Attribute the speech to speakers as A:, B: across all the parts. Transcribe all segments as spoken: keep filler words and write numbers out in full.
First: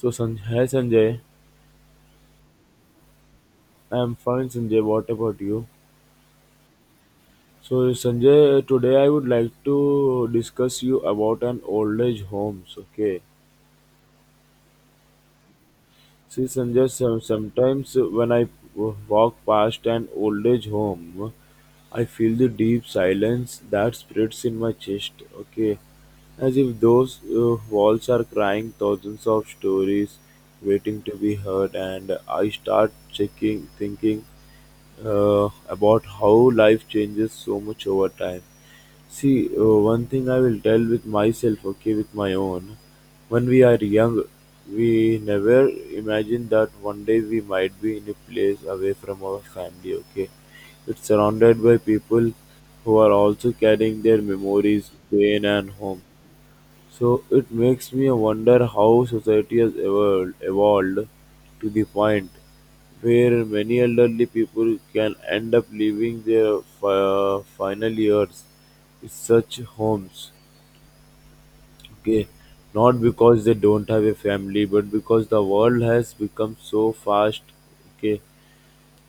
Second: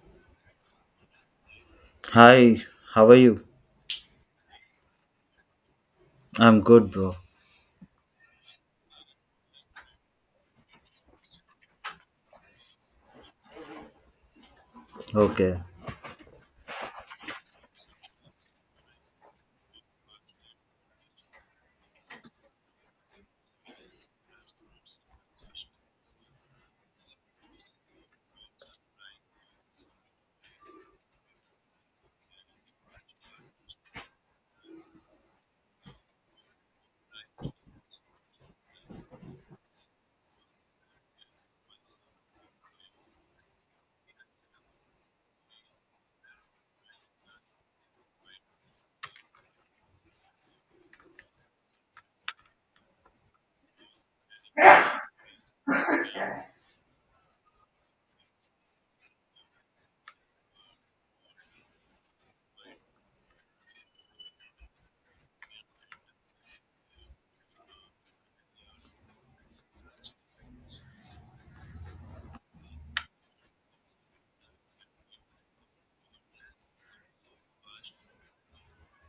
A: So Sanjay, hi Sanjay,
B: Hi, how are you?
A: I'm fine Sanjay. What about you?
B: I'm good, bro.
A: So Sanjay, today I would like to discuss you about an old age homes. Okay.
B: Okay,
A: See Sanjay, some, sometimes when I w- walk past an old age home, I feel the deep silence that spreads in my chest. Okay, as if those uh, walls are crying thousands of stories waiting to be heard, and I start checking, thinking uh, about how life changes so much over time. See, uh, one thing I will tell with myself, okay, with my own. When we are young, we never imagine that one day we might be in a place away from our family, okay? It's surrounded by people who are also carrying their memories, pain, and home. So it makes me wonder how society has evolved, evolved to the point where many elderly people can end up living their fi- final years in such homes. Okay, not because they don't have a family, but because the world has become so fast. Okay,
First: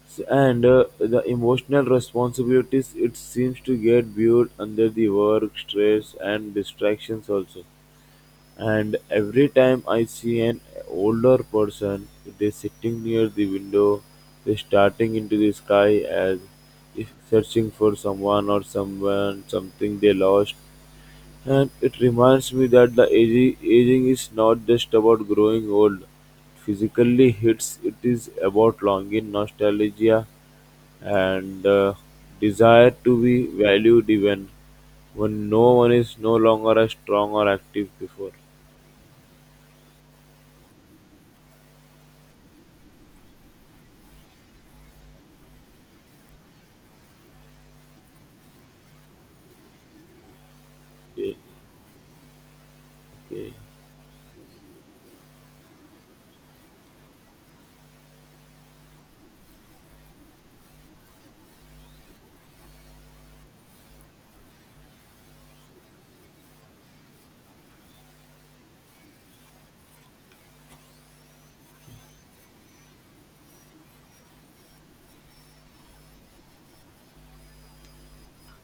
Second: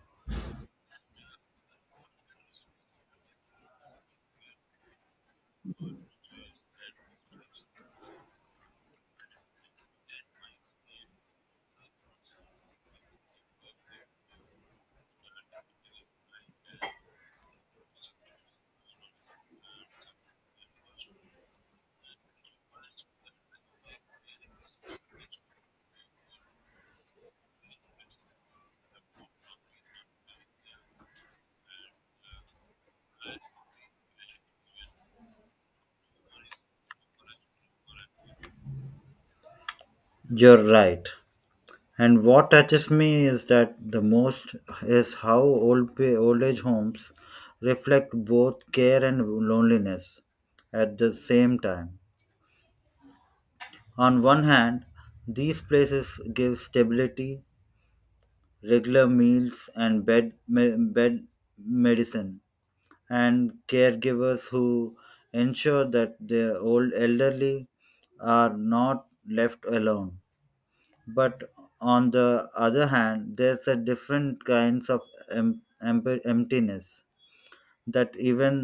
A: S- and uh, the emotional responsibilities it seems to get viewed under the work stress and distractions also, and every time I see an older person, they sitting near the window, they starting into the sky as if searching for someone or someone, something they lost. And it reminds me that the aging, aging is not just about growing old. Physically hits it is about longing, nostalgia, and uh, desire to be valued even when no one is no longer as strong or active before.
B: you're right. And what touches me is that the most is how old pa- old age homes reflect both care and loneliness at the
A: Yeah.
B: same time. On one hand, these places give stability, regular meals, and bed me- bed medicine, and caregivers who ensure that their old elderly are not left alone. But on the other hand, there's a different kinds of em- emp- emptiness that even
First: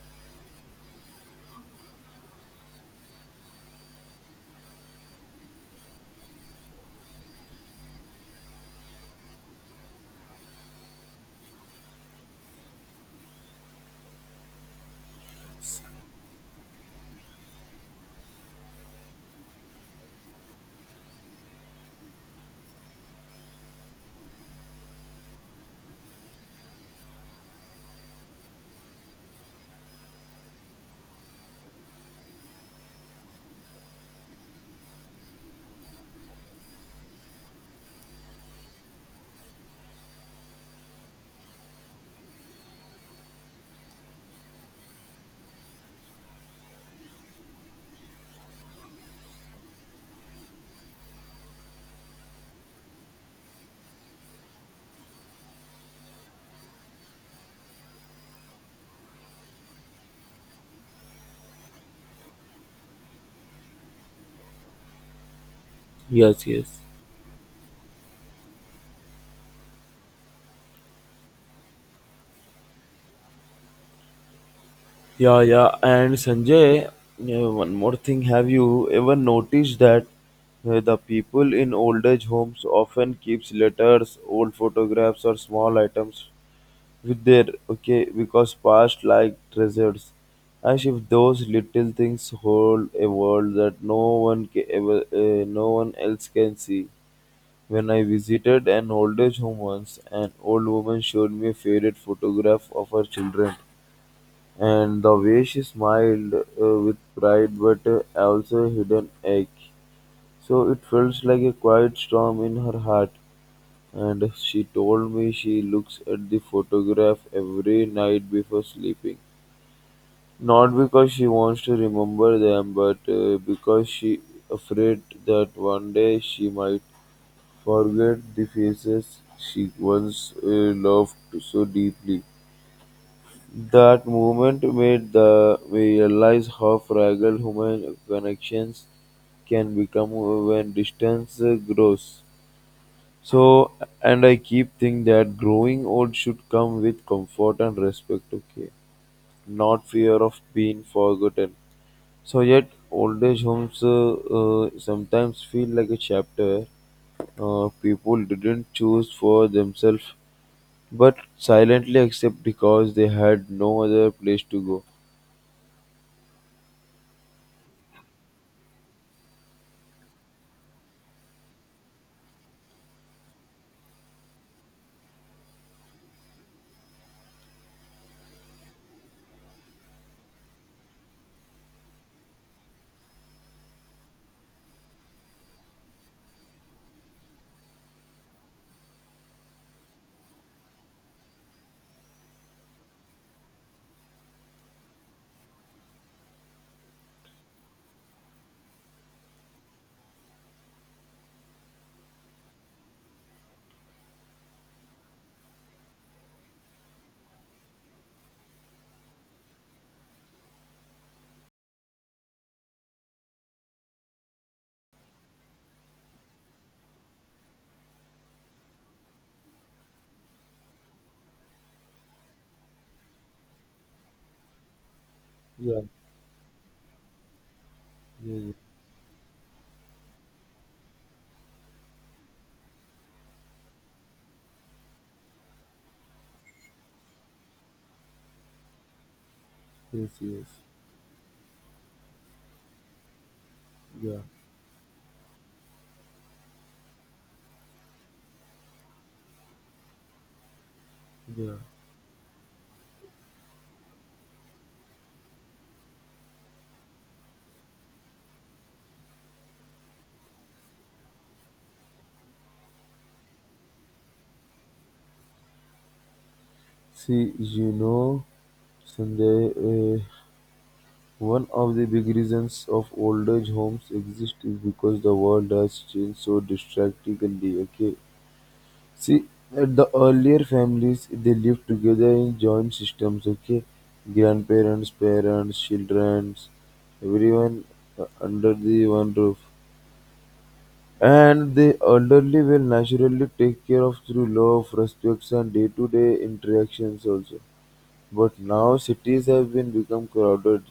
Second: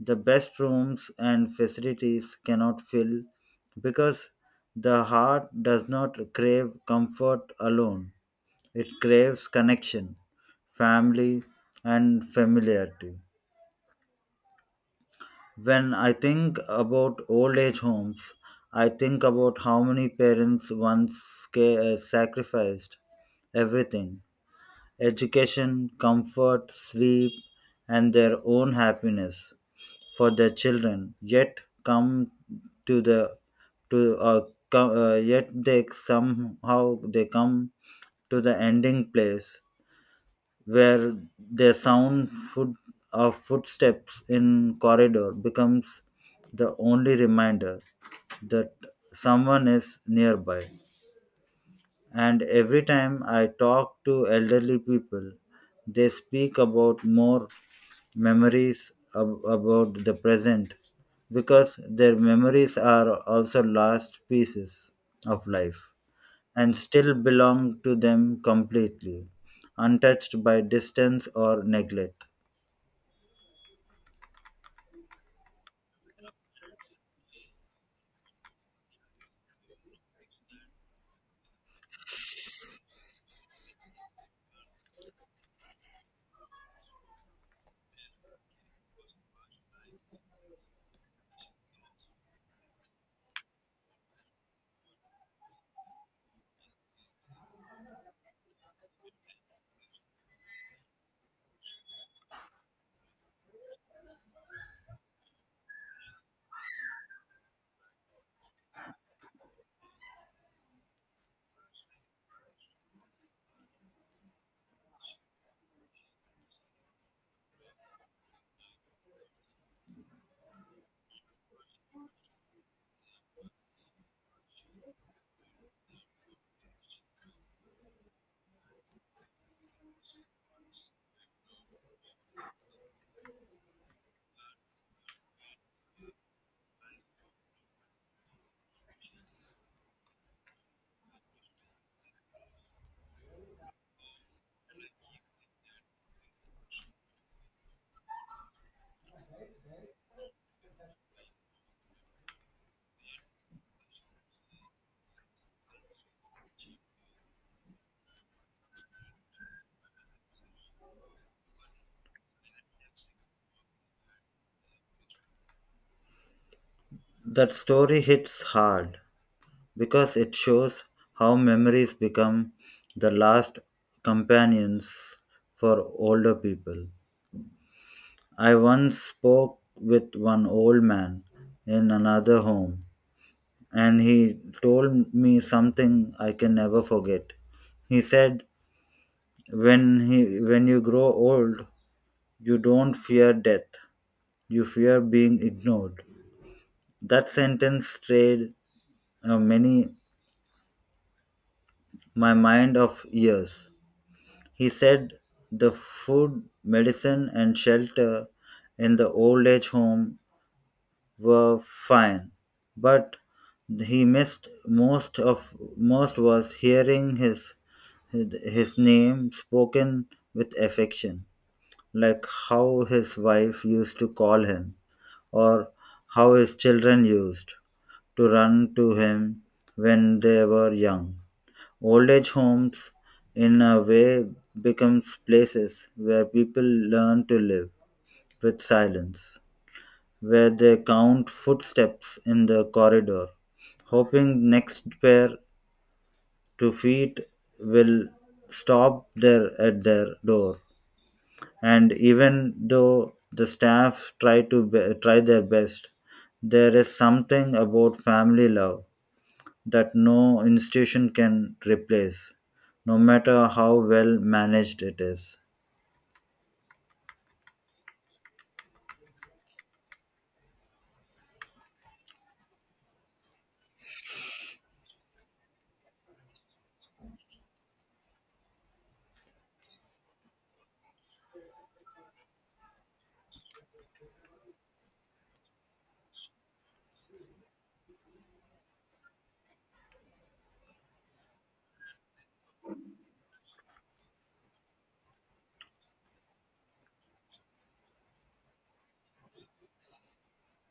B: the best rooms and facilities cannot fill, because the heart does not crave comfort alone. It craves connection, family, and familiarity. When I think about old age homes, I think about how many parents once ca- uh, sacrificed everything, education, comfort, sleep, and their own happiness for their children, yet come to the to uh, co- uh, yet they somehow they come to the ending place where the sound foot of footsteps in corridor becomes the only reminder that someone is nearby. And every time I talk to elderly people, they speak about more memories ab- about the present because their memories are also last pieces of life
A: Yes,
B: and
A: yes.
B: still belong to them completely, untouched by distance or neglect.
A: Yeah, yeah. And Sanjay, yeah, one more thing. Have you ever noticed that uh, the people in old age homes often keeps letters, old photographs, or small items with their, okay, because past like treasures, as if those little things hold a world that no one ca- ever, uh, no one else can see. When I visited an old age home once, an old woman showed me a favorite photograph of her children. And the way she smiled, uh, with pride but uh, also a hidden ache. So it felt like a quiet storm in her heart. And she told me she looks at the photograph every night before sleeping. Not because she wants to remember them, but uh, because she afraid that one day she might forget the faces she once uh, loved so deeply. That moment made the me realize how fragile human connections can become when distance uh, grows. So, and I keep thinking that growing old should come with comfort and respect, okay? Not fear of being forgotten. So, yet old age homes uh, uh, sometimes feel like a chapter uh, people didn't choose for themselves but silently accept because they had no other place to go.
B: That story hits hard because it shows how memories become the last companions for older people. I once spoke with one old man in another home, and he told me something I can never forget. He said, "When he, when you grow old, you don't fear death; you fear being ignored." That sentence stayed uh, many my mind of years. He said the food, medicine, and shelter in the old age home were fine, but he missed most of most was hearing his his name spoken with affection, like how his wife used to call him, or
A: Yeah.
B: how his children used to
A: Yes,
B: run to him when they were young. Old age homes, in a way, becomes places where people learn to live with silence,
A: yes,
B: where
A: yes.
B: they count footsteps in the corridor,
A: Yeah,
B: hoping next pair to feet will stop there at their door.
A: yeah.
B: And even though the staff try to be, try their best, there is something about family love that no institution can replace, no matter how well managed it is.
A: See, you know, Sanjay, uh, one of the big reasons of old age homes exist is because the world has changed so drastically. Okay. See, at the earlier families, they lived together in joint systems. Okay, grandparents, parents, children, everyone uh, under the one roof. And the elderly will naturally take care of through love, respects, and day-to-day interactions also. But now cities have been become crowded.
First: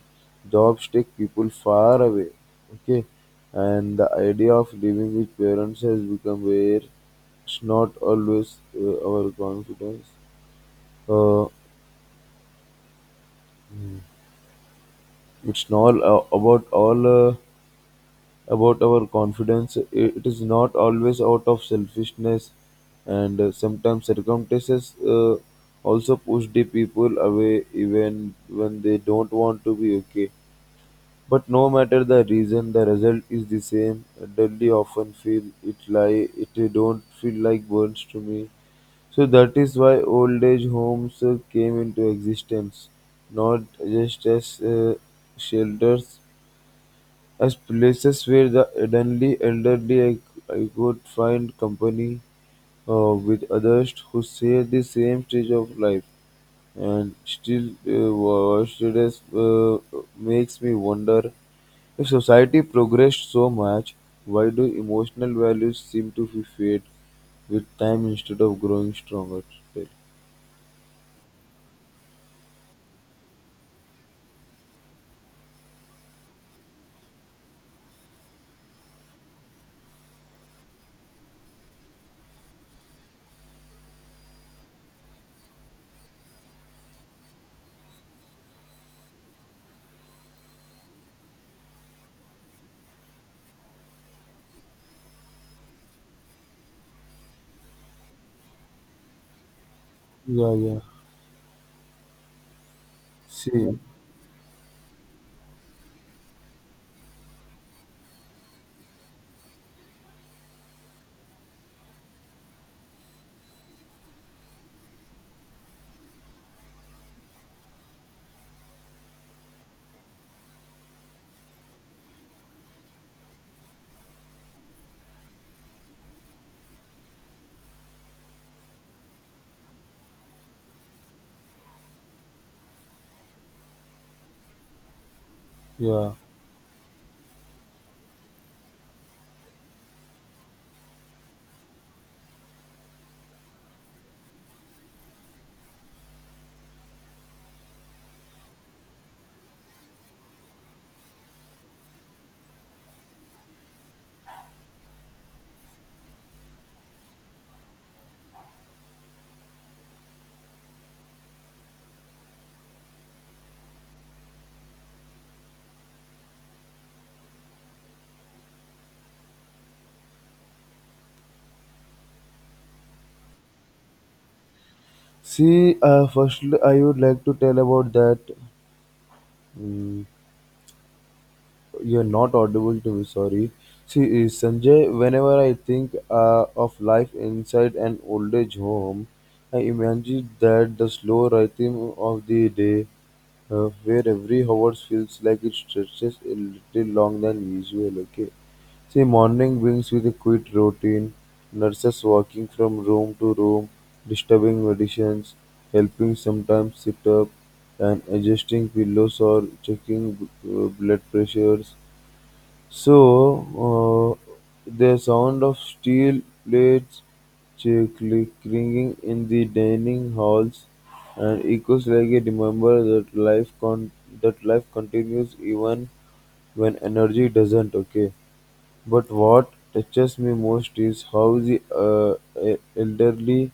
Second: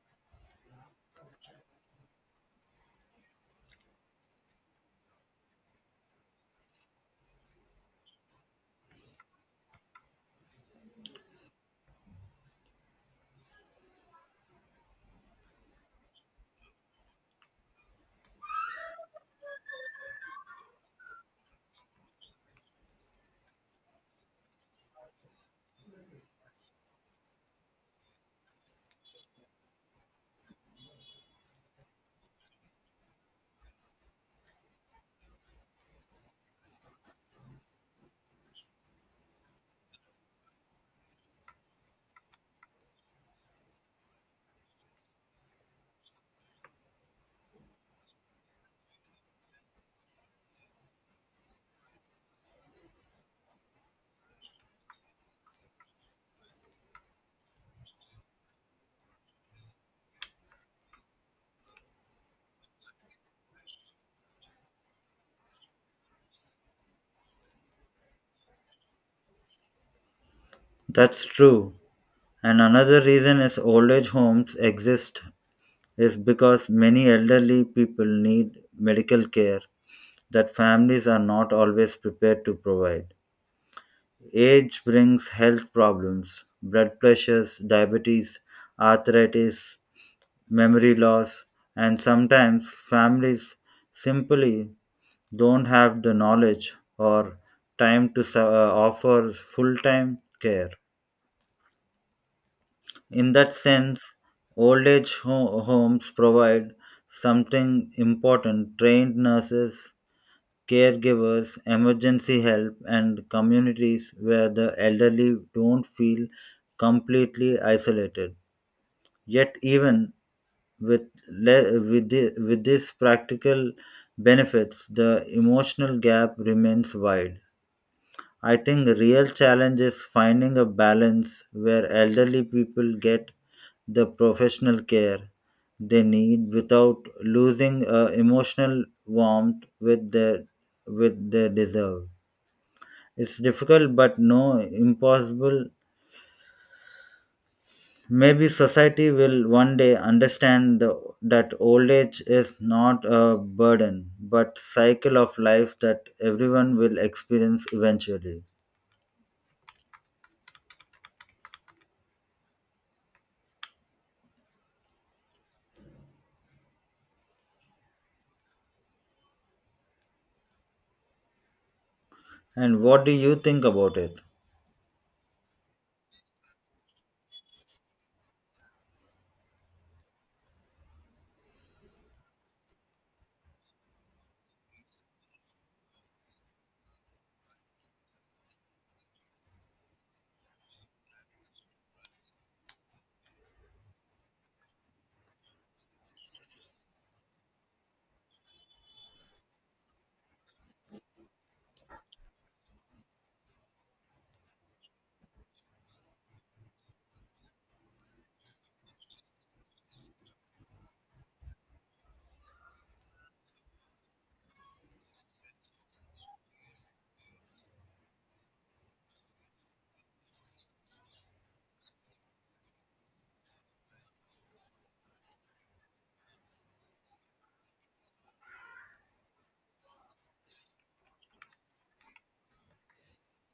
A: Jobs take people far away. Okay, and the idea of living with parents has become rare. It's not always uh, our confidence. Uh, it's not uh, about all. Uh, about our confidence. It is not always out of selfishness, and uh, sometimes circumstances uh, also push the people away even when they don't want to be okay. But no matter the reason, the result is the same. Dudley often feel it lie. It don't feel like burns to me. So that is why old age homes uh, came into existence, not just as uh, shelters, as places where the elderly, elderly I, I could find company uh, with others who share the same stage of life. And still, uh, watched it as, uh, makes me wonder if society progressed so much, why do emotional values seem to be fade with time instead of growing stronger?
B: That's true. And another reason is old age homes exist is because many elderly people need medical care that families are not always prepared to provide. Age brings health problems, blood pressures, diabetes, arthritis, memory loss, and sometimes families simply don't have the knowledge or time to su- uh, offer full time
A: Yeah,
B: care.
A: yeah.
B: In that
A: See,
B: sense, old age ho- homes provide something important, trained nurses, caregivers, emergency help, and communities where the elderly don't feel completely isolated. Yet, even with, le- with, the- with these practical benefits, the emotional gap remains wide. I think the real challenge is finding a balance where elderly people get the professional care they
A: yeah.
B: need without losing uh, emotional warmth with their with their deserve. It's difficult but no impossible. Maybe society will one day understand the, that old age is not a burden but cycle of life that everyone will experience eventually. And what do you think about it?
A: See, uh, firstly, I would like to tell about that. mm, You're not audible to me, sorry. See, eh, Sanjay, whenever I think uh, of life inside an old age home, I imagine that the slow rhythm of the day, uh, where every hour feels like it stretches a little long than usual, okay? See, morning brings with a quick routine, nurses walking from room to room, disturbing medicines, helping sometimes sit up, and adjusting pillows or checking uh, blood pressures. So, uh, the sound of steel plates chickly ringing in the dining halls and echoes like a reminder that life con- that life continues even when energy doesn't. Okay. But what touches me most is how the uh, e- elderly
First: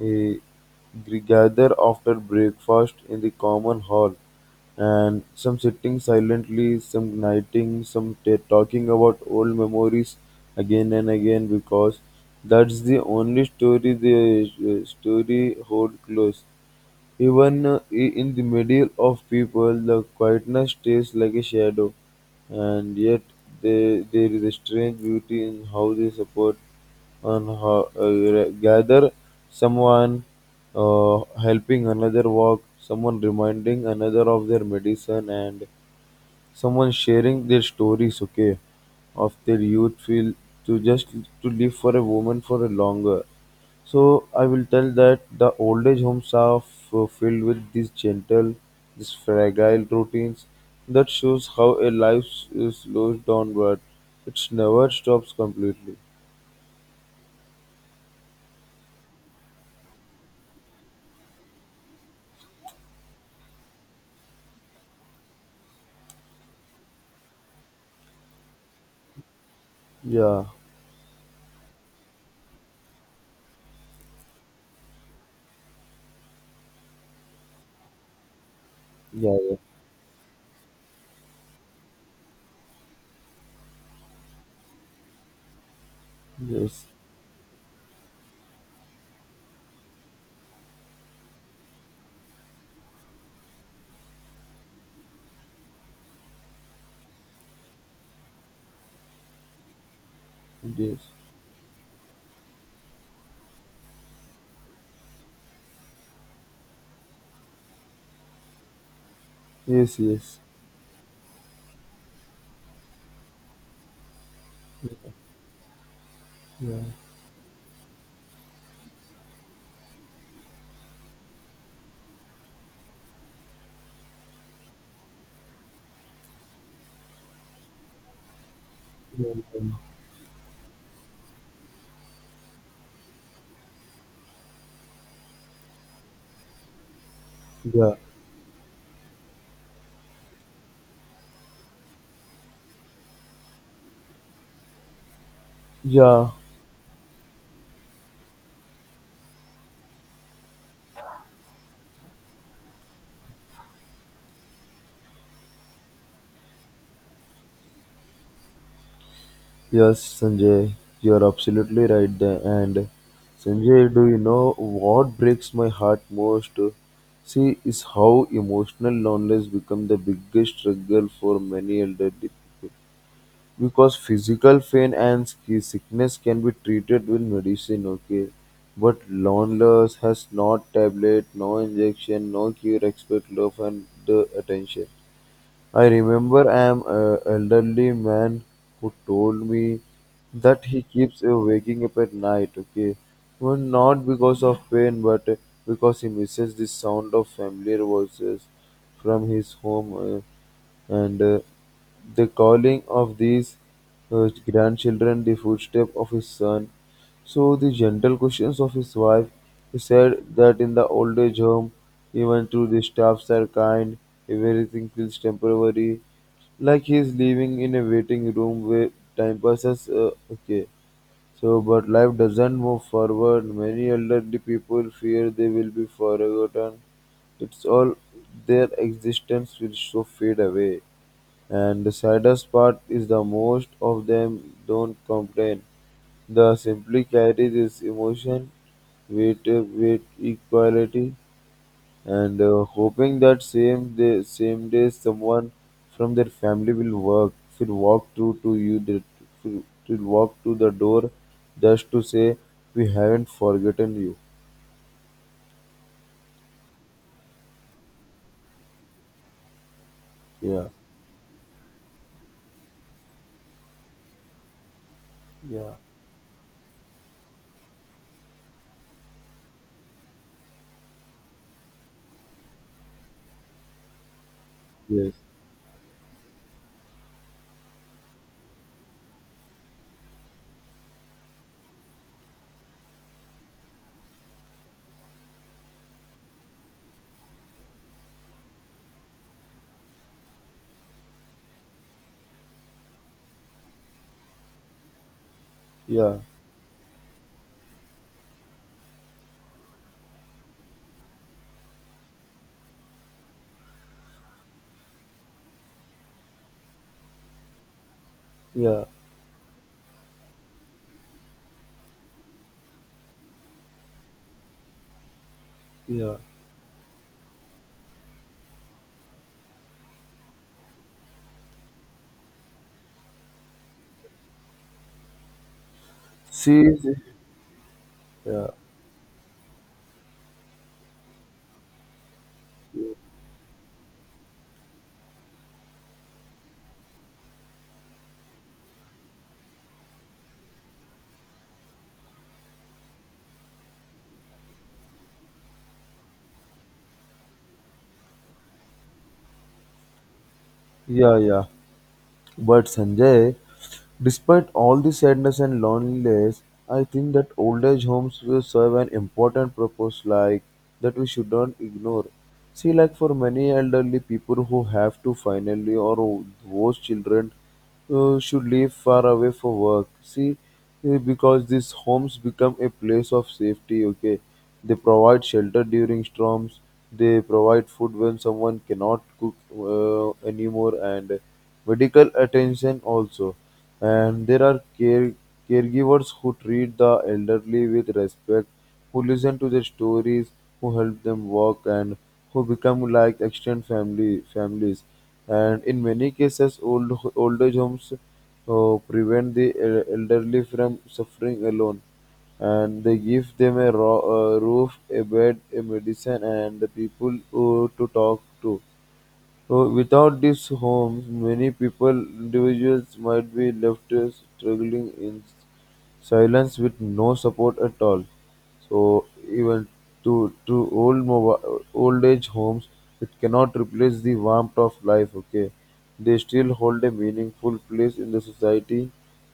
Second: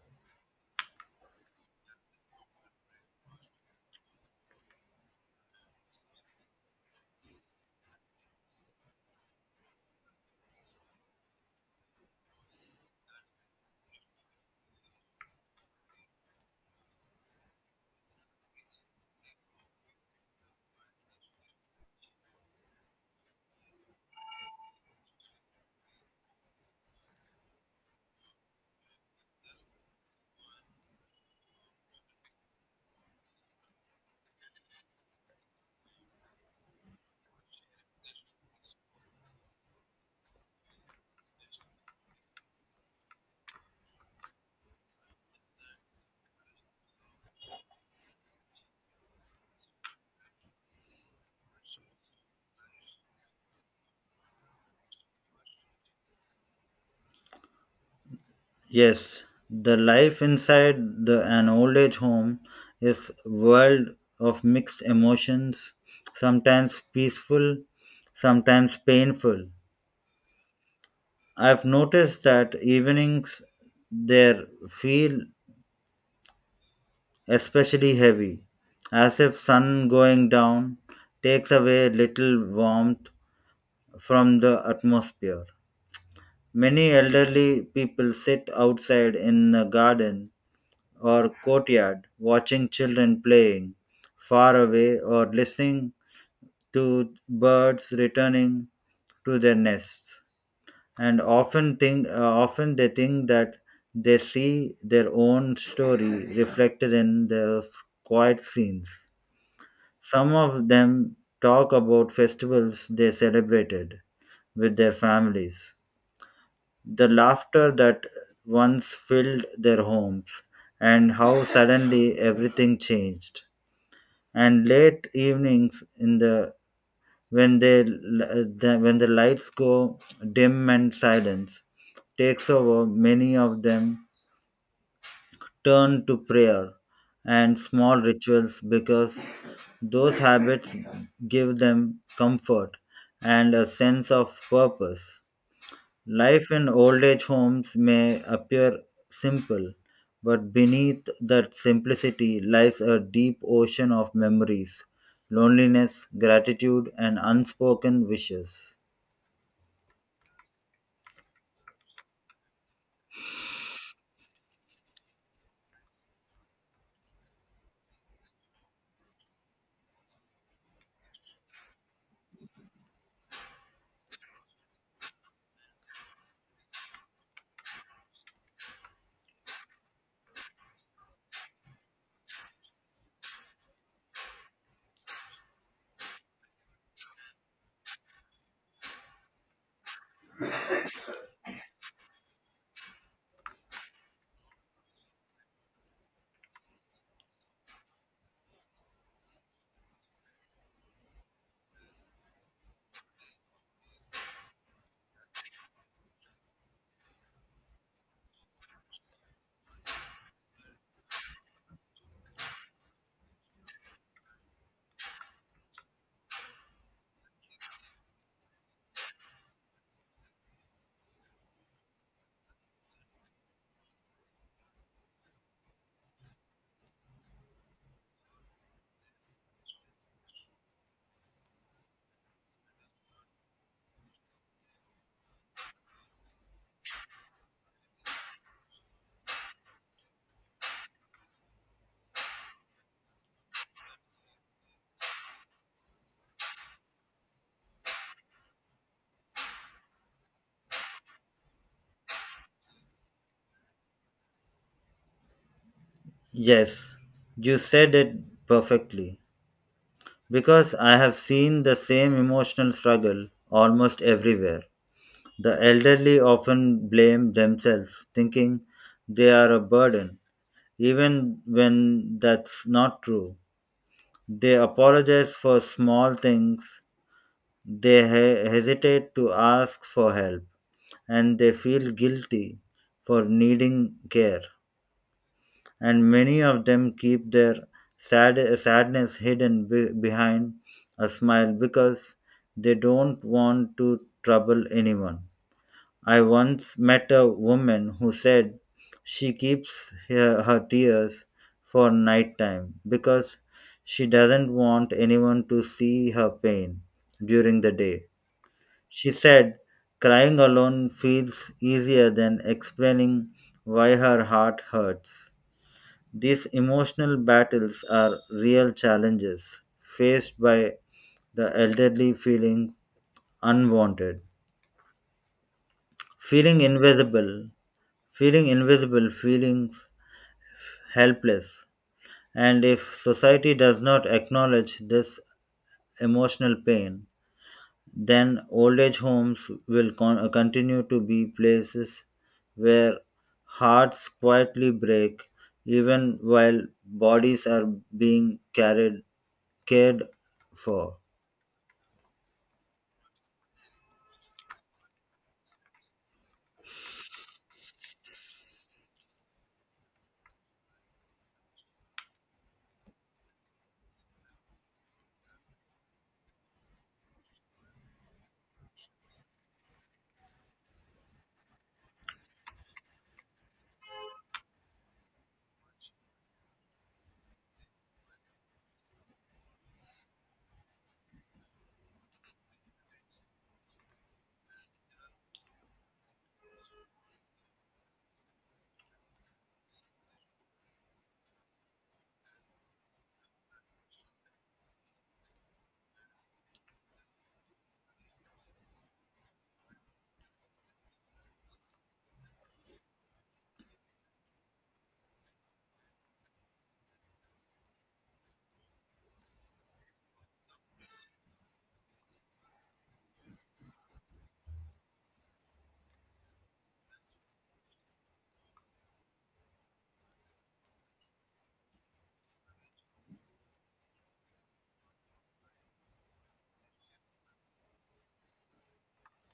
A: eh, gather after breakfast in the common hall, and some sitting silently, some knighting, some t- talking about old memories again and again because that's the only story the uh, story hold close. Even uh, i- in the middle of people, the quietness stays like a shadow, and yet they, there is a strange beauty in how they support and how, uh, gather someone uh, helping another walk, someone reminding another of their medicine, and someone sharing their stories, okay, of their youth feel to just to live for a woman for a longer. So I will tell that the old age homes are f- filled with these gentle, these fragile routines that shows how a life s- slows down, but it never stops completely.
B: Yes, the life inside the, an old age home is world of mixed emotions, sometimes peaceful, sometimes painful.
A: Yeah,
B: I've noticed that evenings there feel especially heavy, as
A: yeah,
B: if
A: yeah.
B: sun going down takes away little warmth from the atmosphere.
A: Yes,
B: Many elderly people sit outside in the garden or courtyard, watching children playing far away or listening to birds returning to their nests.
A: yes,
B: And often think, uh, often they think that they see their own story reflected in those quiet scenes.
A: yes,
B: Some
A: yes.
B: of them talk about festivals they celebrated with their families,
A: Yeah,
B: the laughter that once filled their homes, and how suddenly everything changed. And late evenings in the, when they l- the, when the lights go
A: yeah,
B: dim and silence takes over, many of them turn to prayer and
A: yeah.
B: small rituals because those habits give them comfort and a sense of purpose.
A: Yeah.
B: Life in old age homes may appear simple, but beneath that simplicity lies a deep ocean of memories, loneliness, gratitude, and unspoken wishes.
A: Yes, Sanjay, you're absolutely right there. And Sanjay, do you know what breaks my heart most? See, is how emotional loneliness become the biggest struggle for many elderly people. Because physical pain and ski- sickness can be treated with medicine, okay? But loneliness has not tablet, no injection, no cure, expect love and the attention. I remember an uh, elderly man who told me that he keeps uh, waking up at night, okay? Well, not because of pain, but uh, because he misses the sound of familiar voices from his home, uh, and uh, the calling of these uh, grandchildren, the footstep of his son. So the gentle questions of his wife, he said that in the old age home, even though the staffs are kind, everything feels temporary, like he is living in a waiting room where time passes. Uh, okay, so but life doesn't move forward. Many elderly people fear they will be forgotten. It's all their existence will so fade away. And the saddest part is the most of them don't complain. They simply carry this emotion with with equality and uh, hoping that same day same day someone from their family will work will walk through to you that will will walk to the door just to say we haven't forgotten you.
B: Yes, you said it perfectly,
A: Yeah.
B: because I have seen the same emotional struggle almost everywhere. The
A: Yeah,
B: elderly often blame themselves, thinking they are a burden, even when that's not true. They
A: yes,
B: apologize for small things, they he- hesitate to ask for help, and they feel guilty for needing care. And many of them keep their sad- sadness hidden be- behind a smile because they don't want to trouble anyone.
A: yeah,
B: I once met a woman who said she keeps her, her tears for nighttime because she doesn't want anyone to see her pain during the day.
A: yeah,
B: She said crying alone feels easier than explaining why her heart hurts.
A: yeah,
B: These emotional battles are real challenges faced by the elderly, feeling unwanted, feeling
A: see. See-
B: invisible,
A: yeah.
B: feeling invisible, feeling helpless. And if society does not acknowledge this emotional pain, then old age homes will con- uh, continue to be places where hearts quietly break even while bodies are being carried cared for.
A: Yeah. Yeah. But Sanjay, despite all the sadness and loneliness, I think that old age homes will serve an important purpose like that we should not ignore. See, like for many elderly people who have to finally or those children uh, should live far away for work. See, uh, because these homes become a place of safety, okay? They provide shelter during storms, they provide food when someone cannot cook uh, anymore, and medical attention also. And there are care- caregivers who treat the elderly with respect, who listen to their stories, who help them walk, and who become like extended family families. And in many cases, old old age homes uh, prevent the el- elderly from suffering alone, and they give them a, ro- a roof, a bed, a medicine, and the people uh, to talk to. So without these homes, many people, individuals might be left uh, struggling in silence with no support at all. So even to to old mobile, old age homes, it cannot replace the warmth of life. Okay, they still hold a meaningful place in the society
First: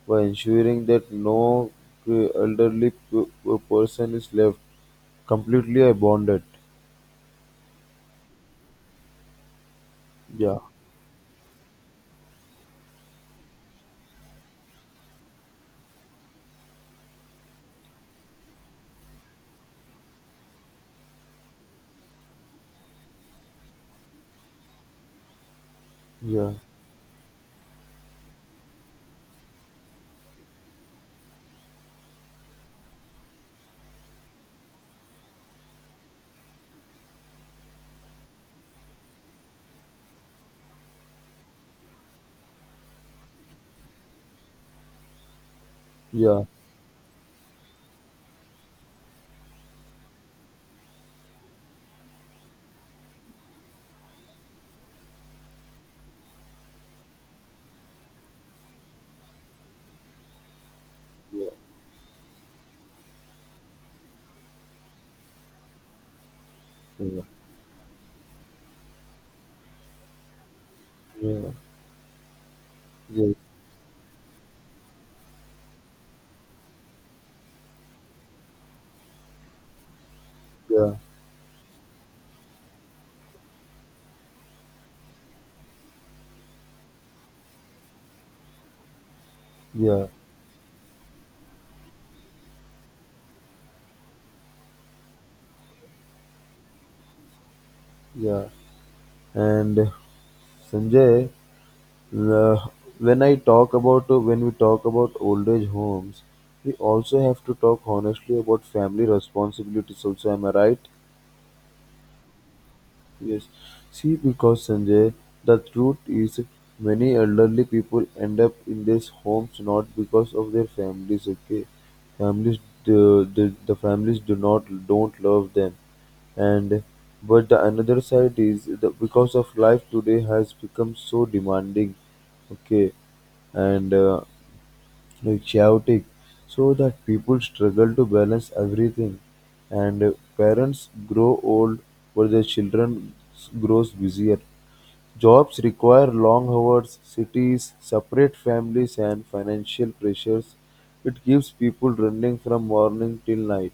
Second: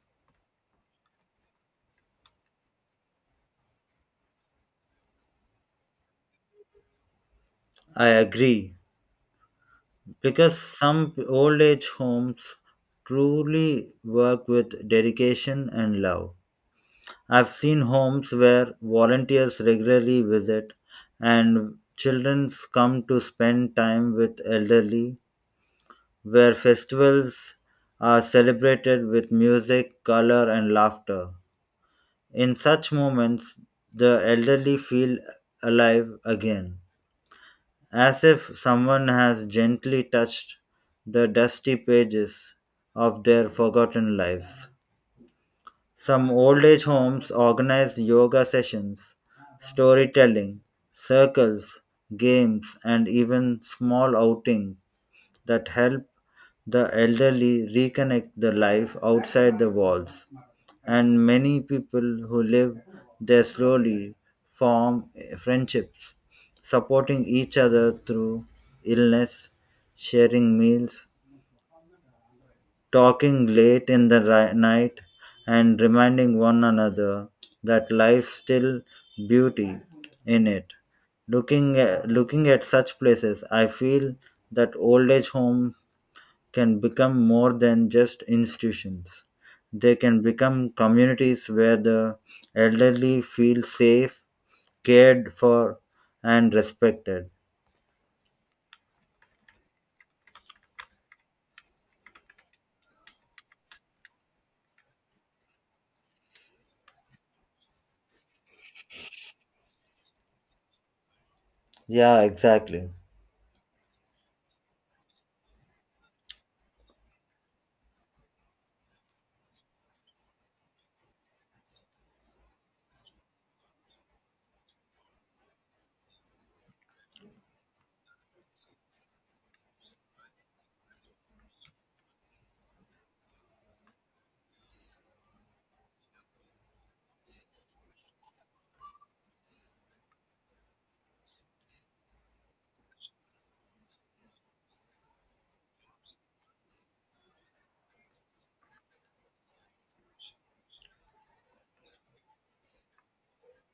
A: by ensuring that no uh, elderly p- p- person is left completely abandoned.
B: I agree,
A: Yeah,
B: because some old age homes truly work with dedication and love. I've seen homes where volunteers regularly visit and children come to spend time with elderly,
A: yeah,
B: where festivals are celebrated with music, color, and laughter. In such moments, the elderly feel alive again, as if someone has gently touched the dusty pages of their forgotten lives. Some
A: yeah,
B: old age homes organize yoga sessions, storytelling, circles, games, and even small outings that help the elderly reconnect the life outside the walls. And
A: yeah,
B: many people who live there slowly form friendships,
A: yeah.
B: supporting each other through illness, sharing meals,
A: Yeah, yeah,
B: talking late in the ri- night, and reminding one another that life still beauty in it.
A: yeah,
B: Looking at, looking at such places, I feel that old age home can become more than just institutions. They
A: yeah,
B: can become communities where the elderly feel safe, cared for, and respected.
A: yeah. And Sanjay, uh, when I talk about uh, when we talk about old age homes, we also have to talk honestly about family responsibilities. Also, am I right?
B: Yeah, exactly.
A: Yes. See, because Sanjay, the truth is, many elderly people end up in these homes not because of their families. Okay, families the the, the families do not don't love them, and but the another side is the because of life today has become so demanding. Okay, and uh, like chaotic so that people struggle to balance everything, and uh, parents grow old but their children s- grows busier. Jobs require long hours, cities, separate families and financial pressures. It keeps people running from morning till night.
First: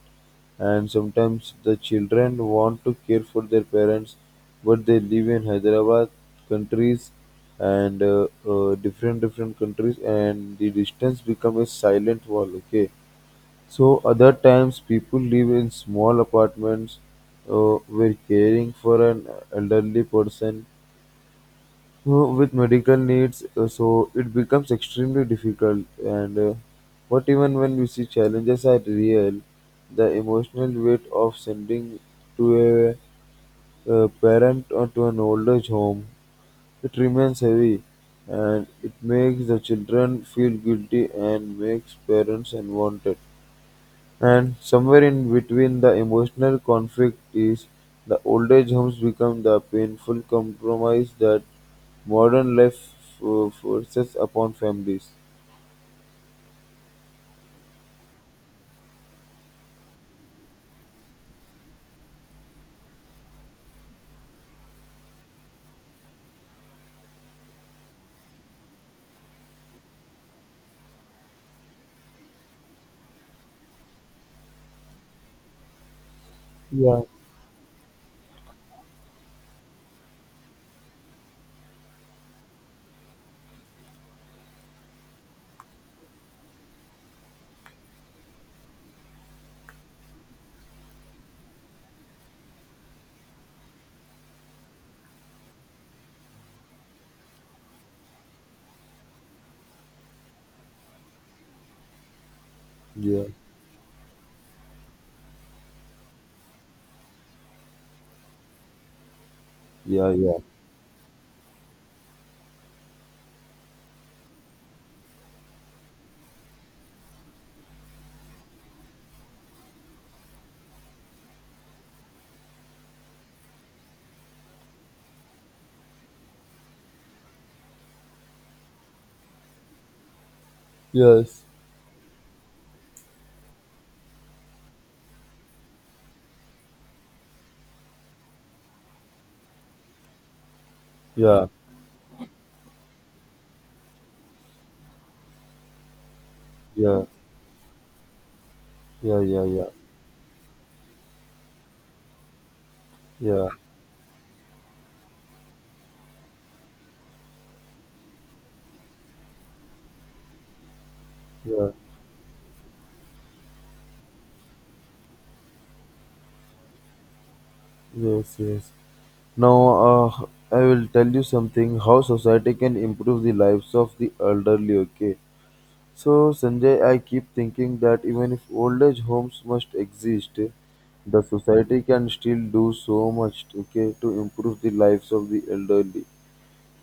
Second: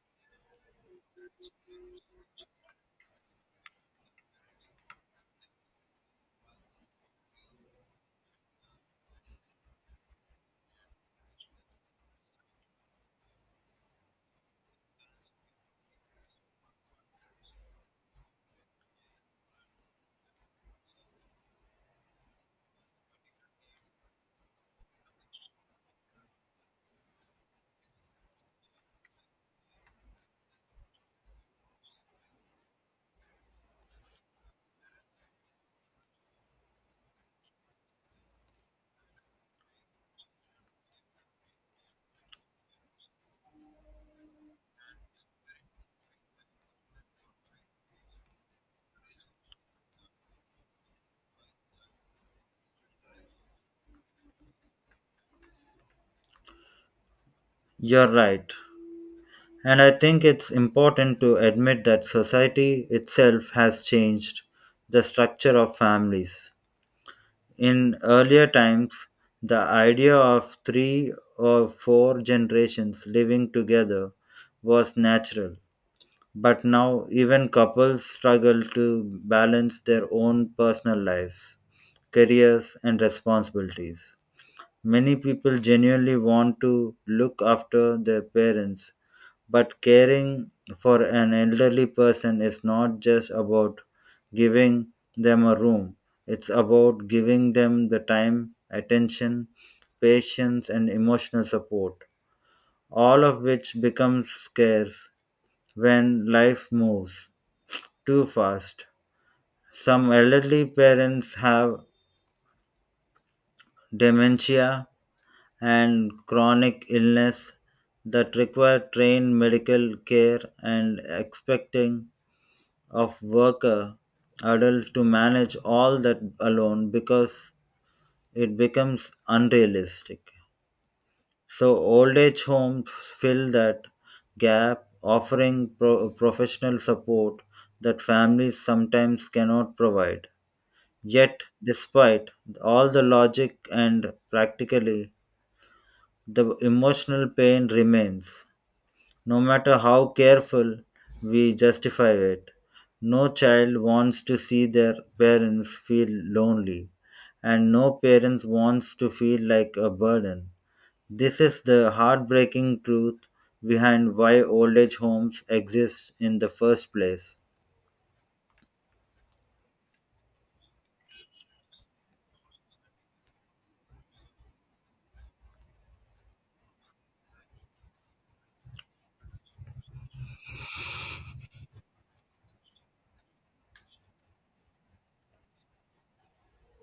A: And sometimes the children want to care for their parents, but they live in Hyderabad countries and uh, uh, different different countries, and the distance becomes a silent wall. Okay, so other times people live in small apartments uh, where caring for an elderly person uh, with medical needs, uh, so it becomes extremely difficult. And uh, what Even when we see, challenges are real. The emotional weight of sending to a, uh parent or to an old age home, it remains heavy, and it makes the children feel guilty and makes parents unwanted. And somewhere in between the emotional conflict is, the old age homes become the painful compromise that modern life uh, forces upon families.
B: You're right. And I think it's important to admit that society itself has changed the structure of families. In earlier times, the idea of three or four generations living together was natural. But
A: Yeah.
B: now, even couples struggle to balance their own personal lives, careers, and responsibilities. Many people genuinely want to look after their parents, but caring for an elderly person is not just about giving them a room, it's about giving them the time, attention, patience, and emotional support, all
A: Yeah,
B: of which becomes scarce when life moves too fast.
A: yeah,
B: Some
A: yeah.
B: elderly parents have dementia and chronic illness that require trained medical care, and expecting of worker adult to manage all that alone, because it becomes unrealistic.
A: Yes.
B: So old age homes fill that gap, offering pro- professional support that families sometimes cannot provide. Yet,
A: Yeah,
B: despite all the logic and practically, the
A: yeah,
B: emotional pain remains,
A: yeah,
B: no
A: yeah, yeah,
B: matter how careful we justify it. No
A: yeah,
B: child wants to see their parents feel lonely, and no parents wants to feel like a burden. This is
A: yeah.
B: the heartbreaking truth behind why old age homes exist in the first place.
A: Yes, yes. Now, uh, I will tell you something, how society can improve the lives of the elderly, okay? So, Sanjay, I keep thinking that even if old age homes must exist, the society can still do so much, okay, to improve the lives of the elderly.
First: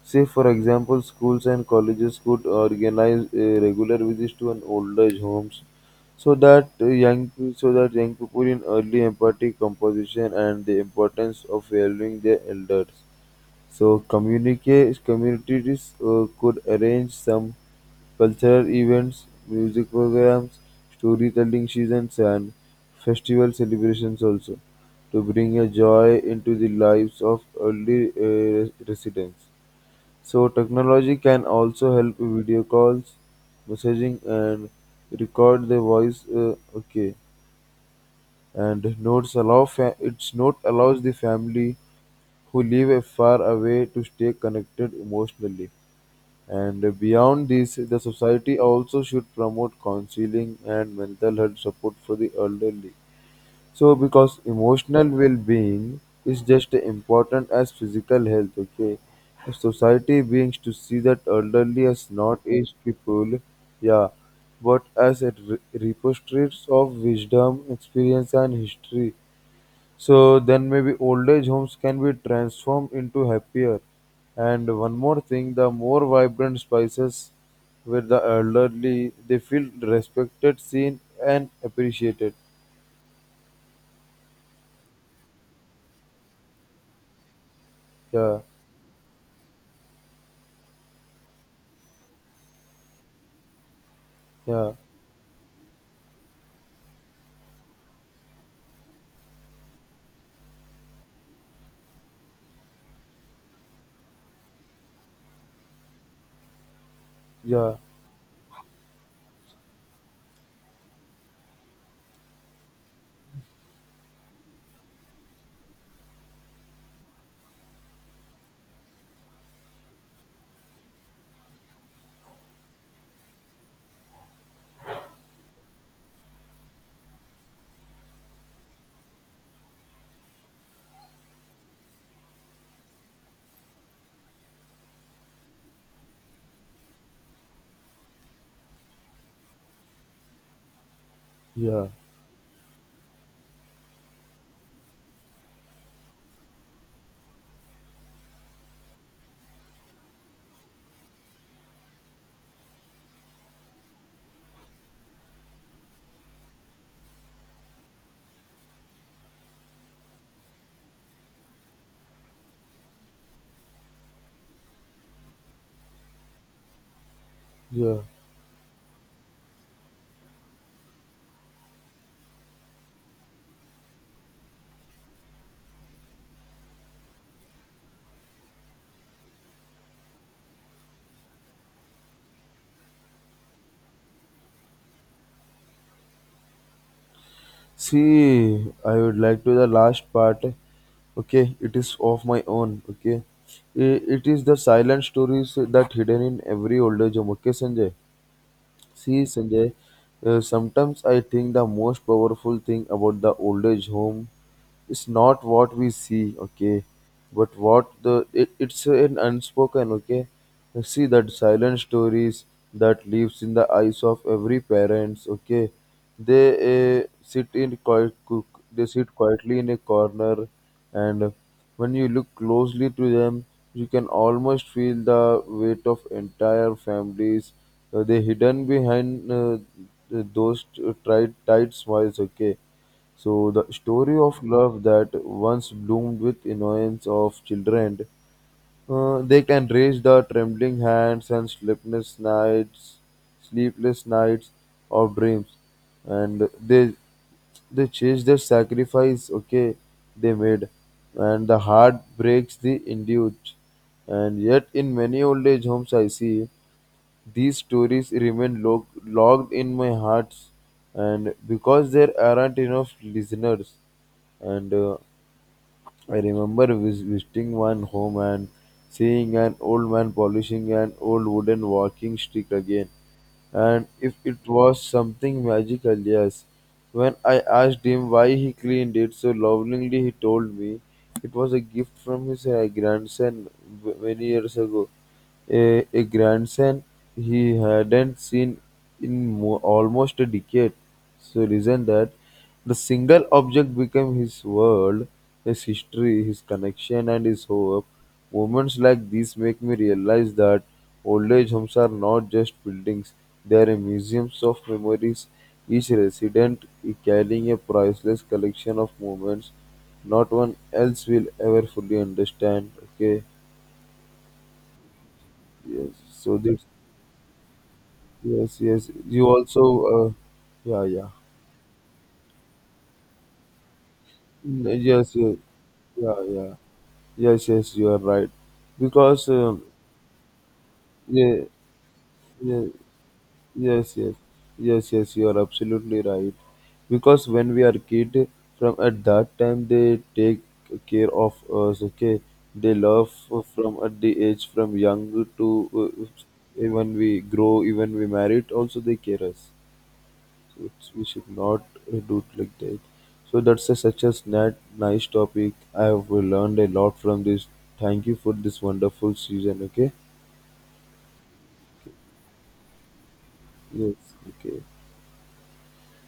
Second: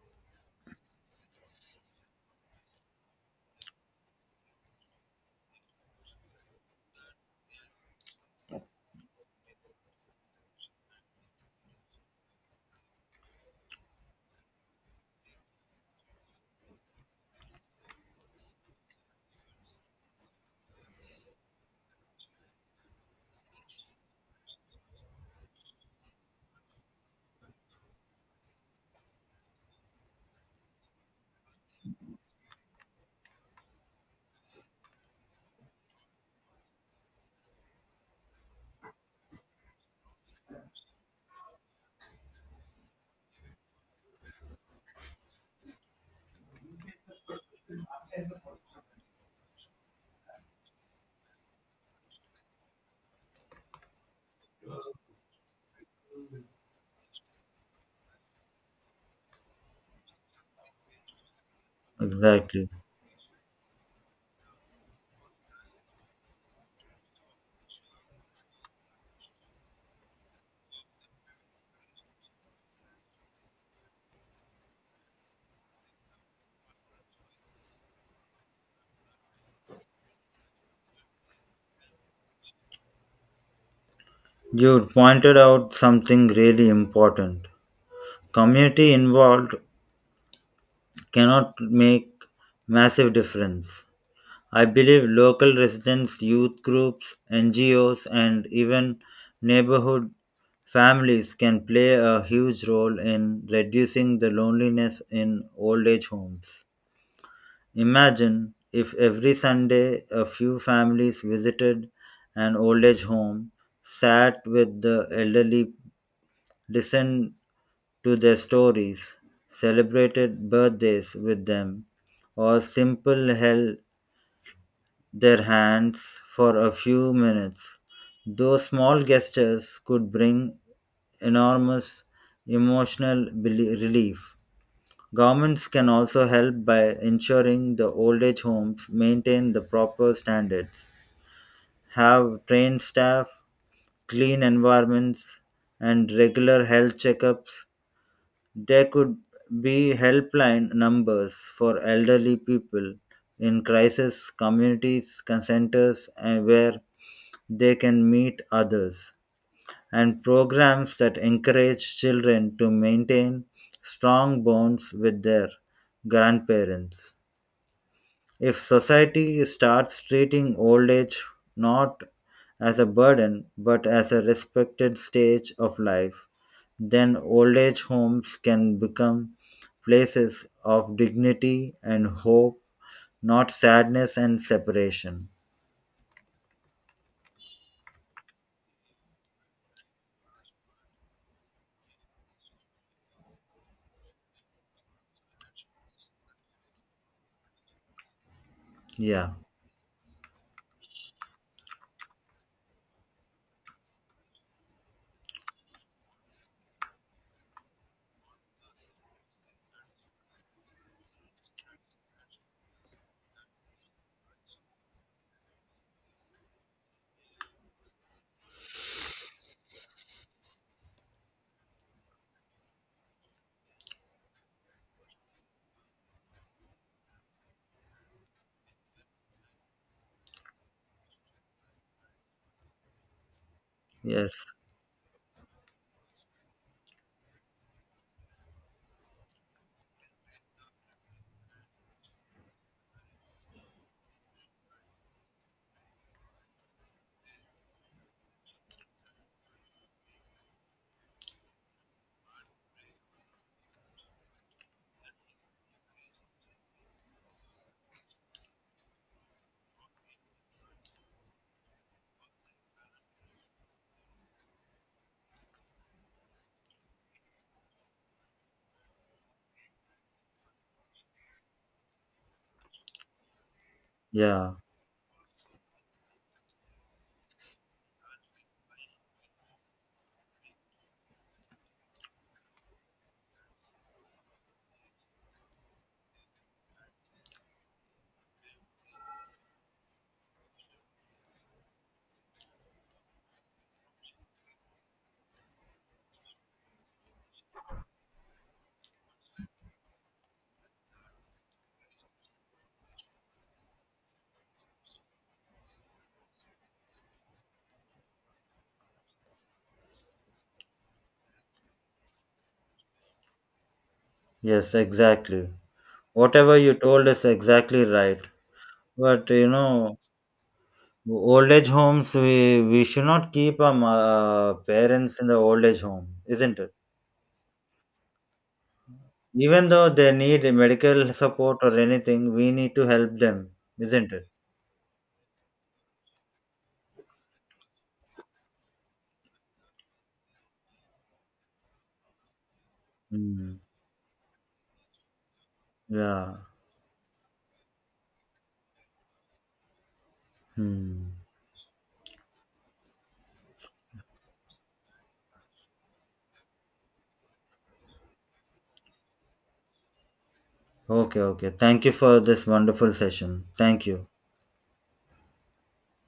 A: Say, for example, schools and colleges could organize uh, regular visits to an old age homes, so that uh, young so that young people in early empathy composition and the importance of valuing their elders. So communicate communities uh, could arrange some cultural events, music programs, storytelling seasons, and festival celebrations also, to bring a joy into the lives of early uh, residents. So technology can also help with video calls, messaging, and record the voice. Uh, okay, and notes allow fa- its note allows the family who live far away to stay connected emotionally. And beyond this, the society also should promote counseling and mental health support for the elderly. So, because emotional well being is just as important as physical health, okay? If society begins to see that elderly as not
B: Exactly.
A: aged people, yeah, but as a re- repositories of wisdom, experience, and history, so then maybe old age homes can be transformed into happier. And one more thing, the more vibrant spaces where the elderly, they feel respected, seen, and appreciated.
B: You pointed out something really important.
A: Yeah,
B: Community involved cannot make massive difference. I
A: yeah,
B: believe local residents, youth groups, N G Os, and even neighborhood families can play a huge role in reducing the loneliness in old age homes.
A: yeah,
B: Imagine if every Sunday a few families visited an old age home, sat with the elderly, listened to their stories, celebrated birthdays with them, or simple held their hands for a few minutes. Those small gestures could bring enormous emotional beli- relief. Governments can also help by ensuring the old age homes maintain the proper standards,
A: yeah,
B: have trained staff, clean environments, and regular health checkups. There could be helpline numbers for elderly people in crisis communities, centers, and where they can meet others, and programs that encourage children to maintain strong bonds with their grandparents.
A: yeah.
B: If society starts treating old age not as a burden but as a respected stage of life, then old age homes can become places of dignity and hope, not sadness and separation.
A: See, I would like to the last part. Okay, it is of my own. Okay, I- it is the silent stories that hidden in every old age home. Okay, Sanjay. See,
B: Yeah,
A: Sanjay, uh, sometimes I think the most powerful thing about the old age home, it's not what we see, okay, but what the it, it's an unspoken, okay. See, that silent stories that lives in the eyes of every parents, okay. They uh, sit in quiet cook they sit quietly in a corner, and when you look closely to them, you can almost feel the weight of entire families, uh, they hidden behind, uh, th- those t- tight tight smiles, okay. So the story of
B: yes,
A: love that once bloomed with innocence of children, uh, they can raise the trembling hands and sleepless nights, sleepless nights of dreams, and they they chase the sacrifice. Okay, they made, and the heart breaks the induced, and yet in many old age homes I see. These stories remain log- logged in my heart, and because there aren't enough listeners. And uh, I remember vis- visiting one home and seeing an old man polishing an old wooden walking stick again. And if it
B: yeah,
A: was something magical, yes. When I asked him why he cleaned it so lovingly, he told me it was a gift from his uh, grandson w- many years ago. A, a grandson he hadn't seen in mo- almost a decade. So reason that the single object became his world, his history, his connection, and his hope. Moments like these make me realize that old age homes are not just buildings; they are museums of memories. Each resident carrying a priceless collection of moments, not one else will ever fully understand. Okay,
B: yes, exactly.
A: yes. So
B: Whatever
A: this.
B: you told is exactly right.
A: Yes, yes. You
B: But you
A: also,
B: know,
A: uh, yeah, yeah.
B: old age homes, we, we should not keep our ma-
A: Mm, yes,
B: parents in the
A: yes,
B: old age home,
A: yeah, yeah.
B: isn't it?
A: Yes, yes. You are right. Because, um,
B: Even though they need medical
A: yeah,
B: support or anything, we
A: yeah,
B: need to help them,
A: yes,
B: isn't
A: yes,
B: it?
A: yes, yes. You are absolutely right. Because when we are kid, from at that time they take care of us. Okay, they love
B: Mm.
A: from at the age from young to,
B: Yeah.
A: uh, even we grow, even we married. Also, they care us. Which we
B: Hmm.
A: should not uh, do it like that. So that's a, such a snat, nice topic. I have learned a lot from this. Thank you for this wonderful season. Okay.
B: Okay, okay. Thank you for this wonderful session. Thank you.
A: Yes. Okay.